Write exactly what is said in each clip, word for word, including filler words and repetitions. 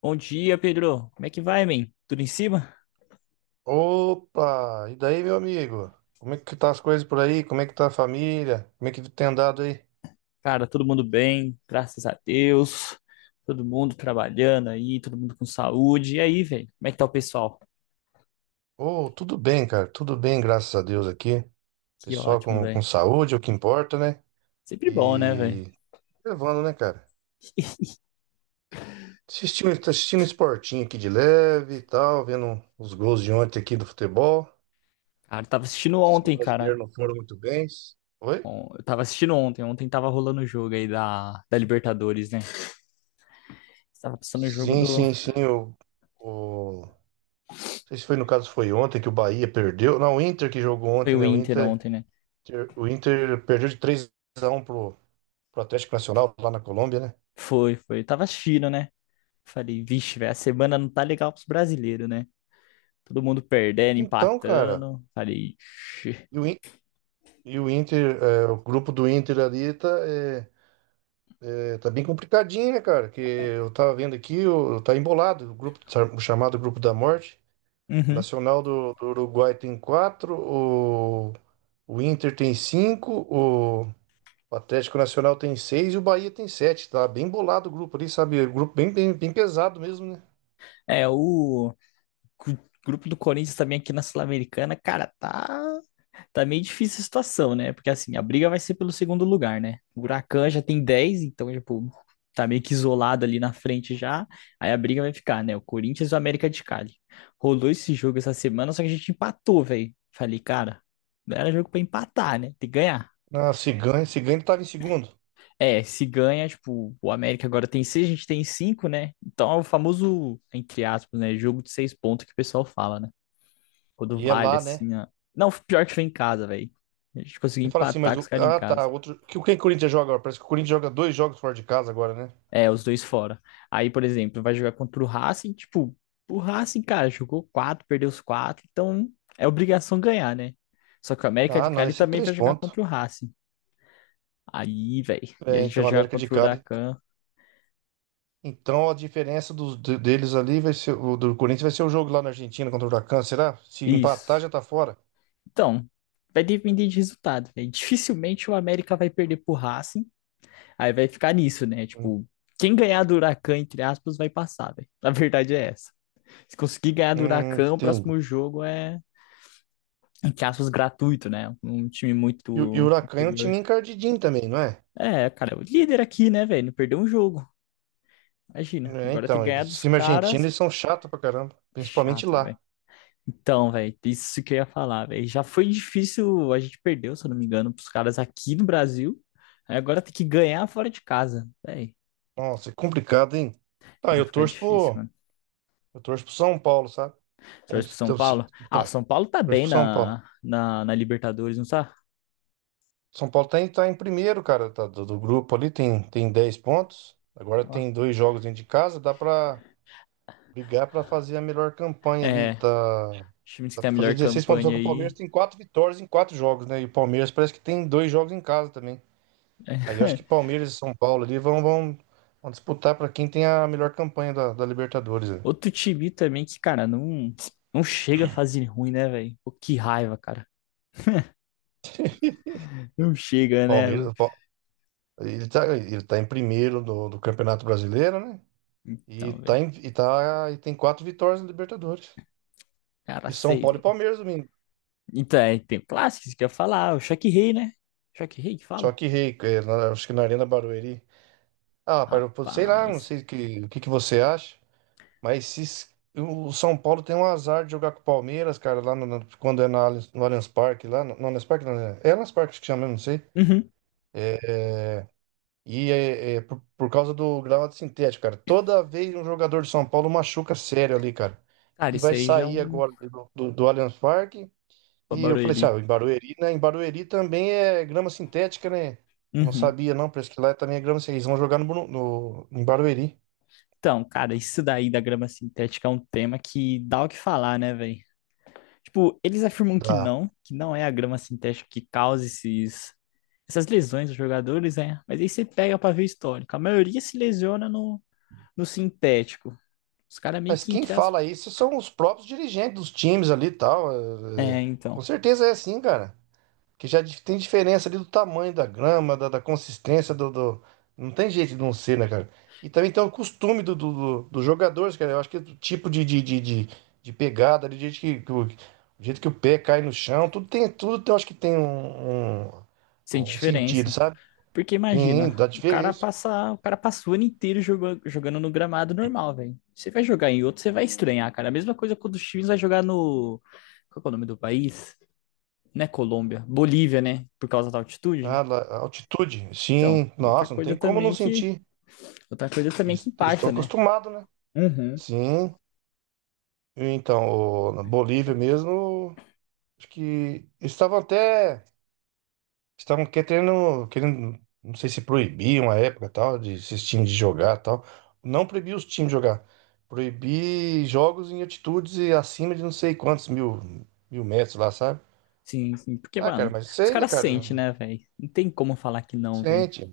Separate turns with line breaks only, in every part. Bom dia, Pedro. Como é que vai, man? Tudo em cima?
Opa! E daí, meu amigo? Como é que tá as coisas por aí? Como é que tá a família? Como é que tem andado aí?
Cara, todo mundo bem, graças a Deus. Todo mundo trabalhando aí, todo mundo com saúde. E aí, velho? Como é que tá o pessoal?
Oh, tudo bem, cara. Tudo bem, graças a Deus aqui.
Que
Pessoal
ótimo,
com, com
velho.
saúde, é o que importa, né?
Sempre bom, né, velho?
E levando, né, cara? Assistindo, tá assistindo esportinho aqui de leve e tal, vendo os gols de ontem aqui do futebol.
Cara, eu tava assistindo
Sim,
ontem, cara.
brasileiro não foram muito bem. Oi?
Bom, eu tava assistindo ontem. Ontem tava rolando o jogo aí da, da Libertadores, né? Tava passando o jogo
Sim,
do.
sim, sim. O, o... Não sei se foi no caso foi ontem que o Bahia perdeu. Não, o Inter que jogou
Foi
ontem,
o
né? O
Inter
Inter.
ontem, né?
Inter- O Inter perdeu de três a um pro, pro Atlético Nacional lá na Colômbia, né?
Foi, foi. Eu tava assistindo, né? Falei, vixe, velho, a semana não tá legal pros brasileiros, né? Todo mundo perdendo,
Então, cara,
empatando. Falei,
e o, In- e o Inter, é, o grupo do Inter ali tá, é, é, tá bem complicadinho, né, cara? Que eu tava vendo aqui, o- tá embolado, o grupo, o chamado Grupo da Morte. O
Uhum.
Nacional do, do Uruguai tem quatro, o, o Inter tem cinco, o, o Atlético Nacional tem seis e o Bahia tem sete. Tá bem bolado o grupo ali, sabe? Grupo bem, bem, bem pesado mesmo, né?
É, o gru- grupo do Corinthians também aqui na Sul-Americana, cara, tá, tá meio difícil a situação, né? Porque assim, a briga vai ser pelo segundo lugar, né? O Huracan já tem dez, então, tipo, tá meio que isolado ali na frente já. Aí a briga vai ficar, né? O Corinthians e o América de Cali. Rolou esse jogo essa semana, só que a gente empatou, velho. Falei, cara, não era jogo pra empatar, né? Tem que ganhar.
Na Ciganha, Ciganha ele tava em segundo.
É, se ganha, tipo, o América agora tem seis, a gente tem cinco, né? Então é o famoso, entre aspas, né? Jogo de seis pontos que o pessoal fala, né? Quando
E é
vale,
lá, né?
assim, ó. Não, pior que foi em casa, velho. A gente conseguiu
Ele fala assim, mas
empatar com
o.
os caras em
Ah, tá.
casa.
Outro. Que o que o Corinthians joga agora? Parece que o Corinthians joga dois jogos fora de casa agora, né?
É, os dois fora. Aí, por exemplo, vai jogar contra o Racing, tipo, o Racing, cara, jogou quatro, perdeu os quatro, então é obrigação ganhar, né? Só que o América de
Ah, não,
Cali
esse é
também
três
vai jogar
pontos.
contra o Racing. Aí, velho, e a
É,
gente vai
então,
jogar
América de
contra o
Cali.
Huracan.
Então a diferença dos, de- deles ali vai ser. O do Corinthians vai ser o jogo lá na Argentina contra o Huracan, será? Se empatar,
Isso.
já tá fora.
Então, vai depender de resultado, velho. Dificilmente o América vai perder pro Racing. Aí vai ficar nisso, né?
Hum,
Tipo, quem ganhar do Huracan, entre aspas, vai passar, velho. A verdade é essa. Se conseguir ganhar do
hum,
Huracan, o
entendi.
próximo jogo é, entre aspas, gratuito, né? Um time
E, o- e o
muito
Huracan é um time
inferior.
encardidinho também, não é?
É, cara, o líder aqui, né, velho? Não perdeu um jogo. Imagina.
É,
Agora tem que
então,
ganhar
eles-
dos
time argentino,
caras.
eles são chatos pra caramba.
É
Principalmente
chato, velho.
lá.
Então, velho, isso que eu ia falar, velho. Já foi difícil, a gente perdeu, se eu não me engano, pros caras aqui no Brasil. Aí agora tem que ganhar fora de casa, velho.
Nossa, é complicado, hein? Ah,
Ah,
eu
fica
torço
difícil,
pro.
mano.
Eu torço pro São Paulo, sabe? A
Sorte pro
gente-
São
Então, se-
Paulo. Ah, o
então,
São Paulo tá
Torço
bem
pro São Paulo.
na, na, na Libertadores, não tá?
São Paulo tá em, tá em primeiro, cara, tá, do, do grupo ali, tem, tem dez pontos. Agora
Olha lá.
tem dois jogos dentro de casa, dá pra brigar pra fazer a melhor campanha ali.
É,
Tá,
os times que
dá
tem a
pra fazer
melhor
dezesseis pontos, só
campanha
que o Palmeiras
aí.
tem quatro vitórias em quatro jogos, né? E o Palmeiras parece que tem dois jogos em casa também. Aí eu acho
É.
que Palmeiras e São Paulo ali vão, vão, vão disputar pra quem tem a melhor campanha da, da Libertadores, né?
Outro time também que, cara, não, não chega a fazer ruim, né, velho? Pô, que raiva, cara. Não chega, né?
Palmeiras, o Pa- ele tá, ele tá em primeiro do, do Campeonato Brasileiro, né? E
Então,
tá,
velho.
em- e tá e tem quatro vitórias na Libertadores.
Cara,
E São
sei
Paulo e
lá.
Palmeiras domingo.
Então, é, tem clássicos que eu ia falar. O Choque Rei, né? Choque Rei que
Só
fala?
que rei, é, na- acho que na Arena Barueri. Ah, para eu sei lá, não
Rapaz.
sei o que, o que que você acha, mas se, s- o São Paulo tem um azar de jogar com o Palmeiras, cara, lá no, no- quando é na, Allianz- no Allianz Parque, lá, no, no Allianz Parque, não, é, é Allianz Parque acho que chama, eu não sei.
Uhum.
E é, é é por, por causa do gramado sintético, cara. Toda vez um jogador de São Paulo machuca sério ali, cara.
Cara,
E
isso
vai
aí já é
sair
um
agora do, do, do Allianz Parque. E eu falei assim,
babarueri.
ah, em Barueri, né? Em Barueri também é grama sintética, né? Eu não
Uhum.
sabia, não, parece que lá também é grama sintética. Eles vão jogar no, Bru- no- em Barueri.
Então, cara, isso daí da grama sintética é um tema que dá o que falar, né, velho? Tipo, eles afirmam que
Dá.
não, que não é a grama sintética que causa esses, essas lesões dos jogadores, né? Mas aí você pega pra ver o histórico. A maioria se lesiona no, no sintético. Os caras meio
Mas
que
quem
entre as...
fala isso são os próprios dirigentes dos times ali e tal. é, é.
É,
com
então,
certeza é assim, cara. Que já dif- tem diferença ali do tamanho da grama, da, da consistência do, do- Não tem jeito de não ser, né, cara? E também tem o costume do, do, do- dos jogadores, cara. Eu acho que o tipo de, de, de, de, de pegada, ali, do jeito que, que o, o jeito que o pé cai no chão, tudo tem, tudo tem- eu acho que tem um, um,
sem
um sentido,
diferença.
sabe?
Porque
Sim,
imagina,
dá
o cara
diferença.
passa, o cara passa o ano inteiro jogando, jogando no gramado normal, velho. Você vai jogar em outro, você vai estranhar, cara. A mesma coisa quando os times vai jogar no, qual que é o nome do país? Não é Colômbia, Bolívia, né? Por causa da altitude.
Ah, lá, a altitude,
Então,
sim.
outra
Nossa, não
coisa
tem como não
também que
sentir.
outra coisa é também que
Eles eles estão
impacta, né?
acostumados, né?
Uhum.
Sim. Então, o- na Bolívia mesmo, acho que eles estavam até. Estavam querendo, querendo, não sei se proibiam a época tal, de esses times de jogar tal. Não proibir os times de jogar. Proibir jogos em altitudes e acima de não sei quantos mil, mil metros lá, sabe?
Sim, sim. Porque,
Ah, cara,
mano,
mas
os
sei, né,
caras
cara?
sentem, né, velho? Não tem como falar que não, velho.
Sente,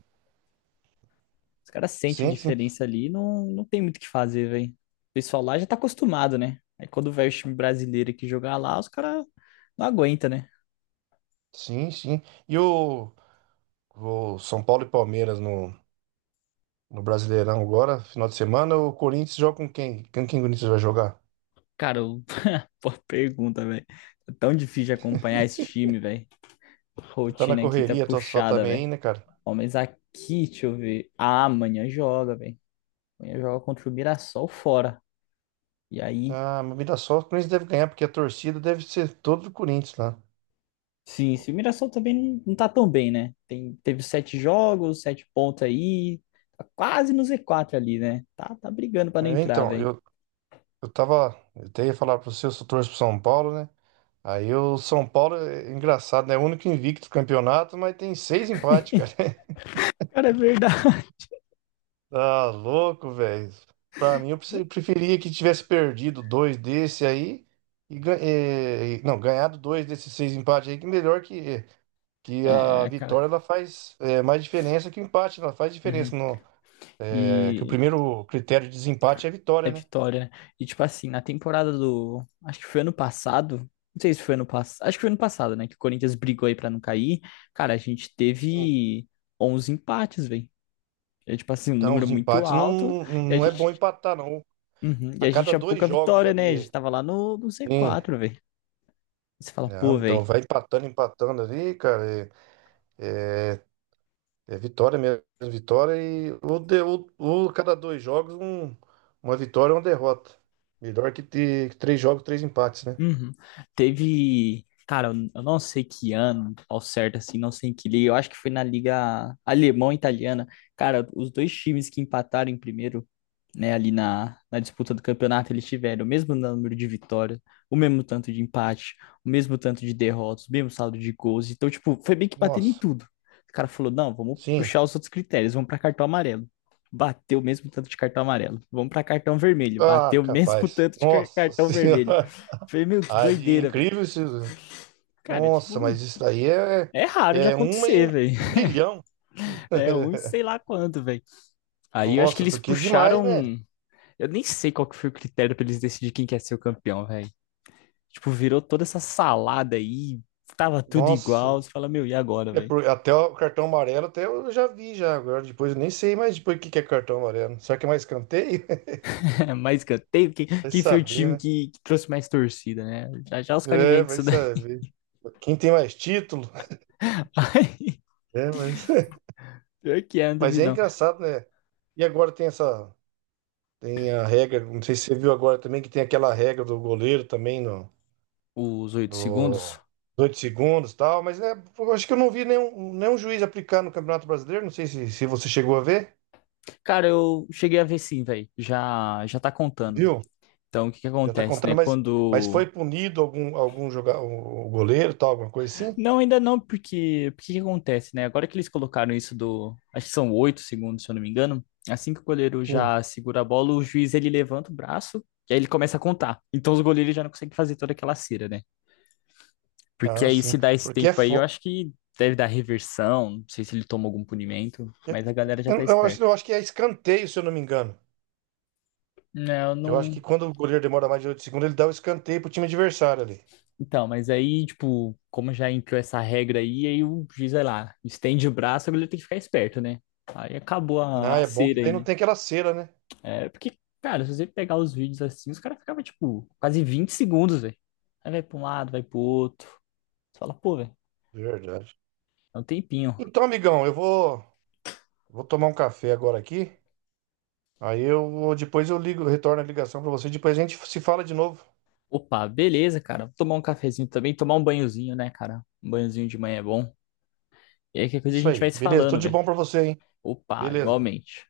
Os caras sentem a
sente, sim.
diferença ali, e não, não tem muito o que fazer, velho. O pessoal lá já tá acostumado, né? Aí quando vai o time brasileiro aqui jogar lá, os caras não aguenta, né?
Sim, sim. E o, o São Paulo e Palmeiras no, no Brasileirão agora, final de semana, o Corinthians joga com quem? Com quem o Corinthians vai jogar?
Cara, eu- boa pergunta, velho. É tão difícil de acompanhar esse time, velho.
Você tá na
Rotina aqui tá
correria, tá só
puxada,
também
velho.
aí, né, cara?
Ó, mas aqui, deixa eu ver. Ah, amanhã joga, velho. Amanhã joga contra o Mirassol fora. E aí,
Ah, mas Mirassol, o Corinthians deve ganhar, porque a torcida deve ser toda do Corinthians lá.
sim, sim, o Mirassol também não não tá tão bem, né? Tem, teve sete jogos, sete pontos aí, tá quase no Z quatro ali, né? Tá, tá brigando pra não
É,
entrar,
então,
velho.
eu, eu tava. Eu até ia falar pra você, eu sou torço pro São Paulo, né? Aí o São Paulo é é engraçado, né? É o único invicto do campeonato, mas tem seis empates, cara.
Cara, é verdade.
Tá louco, velho. Pra mim, eu preferi- preferia que tivesse perdido dois desse aí e, gan- eh, e- não, ganhado dois desses seis empates aí, que melhor que, que a
É, cara.
vitória ela faz eh, mais diferença que o empate, ela faz diferença.
Uhum.
É que o
E
primeiro critério de desempate é a vitória,
é
né?
vitória, né? E tipo assim, na temporada do. Acho que foi ano passado. Não sei se foi ano passado. Acho que foi ano passado, né? Que o Corinthians brigou aí pra não cair. Cara, a gente
Sim.
teve onze empates, velho. É tipo assim, um
Então,
número
os
muito
empates não,
alto.
não
E a
não é bom
gente.
empatar, não.
Uhum. E
A
a gente
cada
tinha
dois
pouca
jogos
vitória, né? A gente
ali,
tava lá no, no
um.
Z quatro, velho. Você fala, pô,
Não, então
velho.
vai empatando, empatando ali, cara. É, é, é vitória mesmo, vitória e ou, de, ou, ou cada dois jogos, um, uma vitória ou uma derrota. Melhor que ter três jogos, três empates, né?
Uhum. Teve. Cara, eu eu não sei que ano, ao certo, assim, não sei em que liga. Eu acho que foi na Liga Alemão-Italiana. Cara, os dois times que empataram em primeiro, né, ali na, na disputa do campeonato, eles tiveram o mesmo número de vitórias, o mesmo tanto de empate, o mesmo tanto de derrotas, o mesmo saldo de gols. Então, tipo, foi bem que batendo em
Nossa,
tudo. O cara falou: não, vamos
sim.
puxar os outros critérios, vamos para cartão amarelo. Bateu o mesmo tanto de cartão amarelo. Vamos para cartão vermelho.
Ah,
Bateu o mesmo
capaz.
tanto de car-
Nossa
cartão vermelho.
senhora.
Falei, meu, que
Ah, de
doideira, velho.
incrível isso.
Cara,
Nossa,
tipo,
mas isso daí é,
é raro de
é uma em
acontecer,
um
velho.
bilhão.
É um e sei lá quanto, velho. Aí eu acho que
Nossa,
eles
porque é demais, né?
puxaram. Eu nem sei qual que foi o critério pra eles decidirem quem quer ser o campeão, velho. Tipo, virou toda essa salada aí, tava tudo
Nossa,
igual. Você fala, meu, e agora,
é
velho?
por- até o cartão amarelo até eu já vi já agora. Depois eu nem sei mais depois o que que é cartão amarelo. Será que é mais escanteio?
Mais escanteio? Quem,
Vai
quem foi o
saber,
time
né?
que, que trouxe mais torcida, né? Já já os caras
É,
inventam
vai
isso daí.
saber. Quem tem mais título?
Ai,
É, mas,
pior que é, não
mas
duvido
é
não.
engraçado, né? E agora tem essa, tem a regra, não sei se você viu agora também que tem aquela regra do goleiro também no,
Os oito
do,
segundos.
dos segundos e tal, mas é, eu acho que eu não vi nenhum, nenhum juiz aplicar no Campeonato Brasileiro, não sei se, se você chegou a ver,
Cara, eu cheguei a ver sim, velho. Já, já tá contando.
viu?
Então, o que que
Já tá
acontece,
contando,
né?
mas, mas foi
Quando
punido algum, algum jogador, o goleiro, e tal, alguma coisa assim?
não, ainda não, porque porque que acontece, né? Agora que eles colocaram isso do, acho que são oito segundos, se eu não me engano, assim que o goleiro
Sim.
já segura a bola, o juiz ele levanta o braço e aí ele começa a contar. Então os goleiros já não conseguem fazer toda aquela cera, né? Porque
Ah,
aí se
sim.
dá esse
Porque é.
tempo aí, eu
Fo...
acho que deve dar reversão, não sei se ele toma algum punimento,
é-
mas a galera já tá
Eu, eu acho,
esperta.
eu acho que é escanteio, se eu não me engano.
Não, eu
Eu acho que
não.
quando o goleiro demora mais de oito segundos, ele dá o escanteio pro time adversário ali.
Então, mas aí, tipo, como já entrou essa regra aí, aí o juiz vai lá, estende o braço, o goleiro tem que ficar esperto, né? Aí acabou
Ah,
a a
é bom que
cera
daí
aí,
não
né?
tem aquela cera, né?
É, porque, cara, se você pegar os vídeos assim, os caras ficavam, tipo, quase vinte segundos, velho. Aí vai pra um lado, vai pro outro. Você fala, pô, velho,
Verdade.
é um tempinho.
Então, amigão, eu vou, vou tomar um café agora aqui. Aí eu vou- depois eu ligo, retorno a ligação pra você, depois a gente se fala de novo.
Opa, beleza, cara. Vou tomar um cafezinho também, tomar um banhozinho, né, cara? Um banhozinho de manhã é bom. E aí, que coisa a
Isso
gente vai
aí.
se
Beleza, tudo
falando,
de
velho.
bom pra você, hein?
Opa,
Beleza.
igualmente.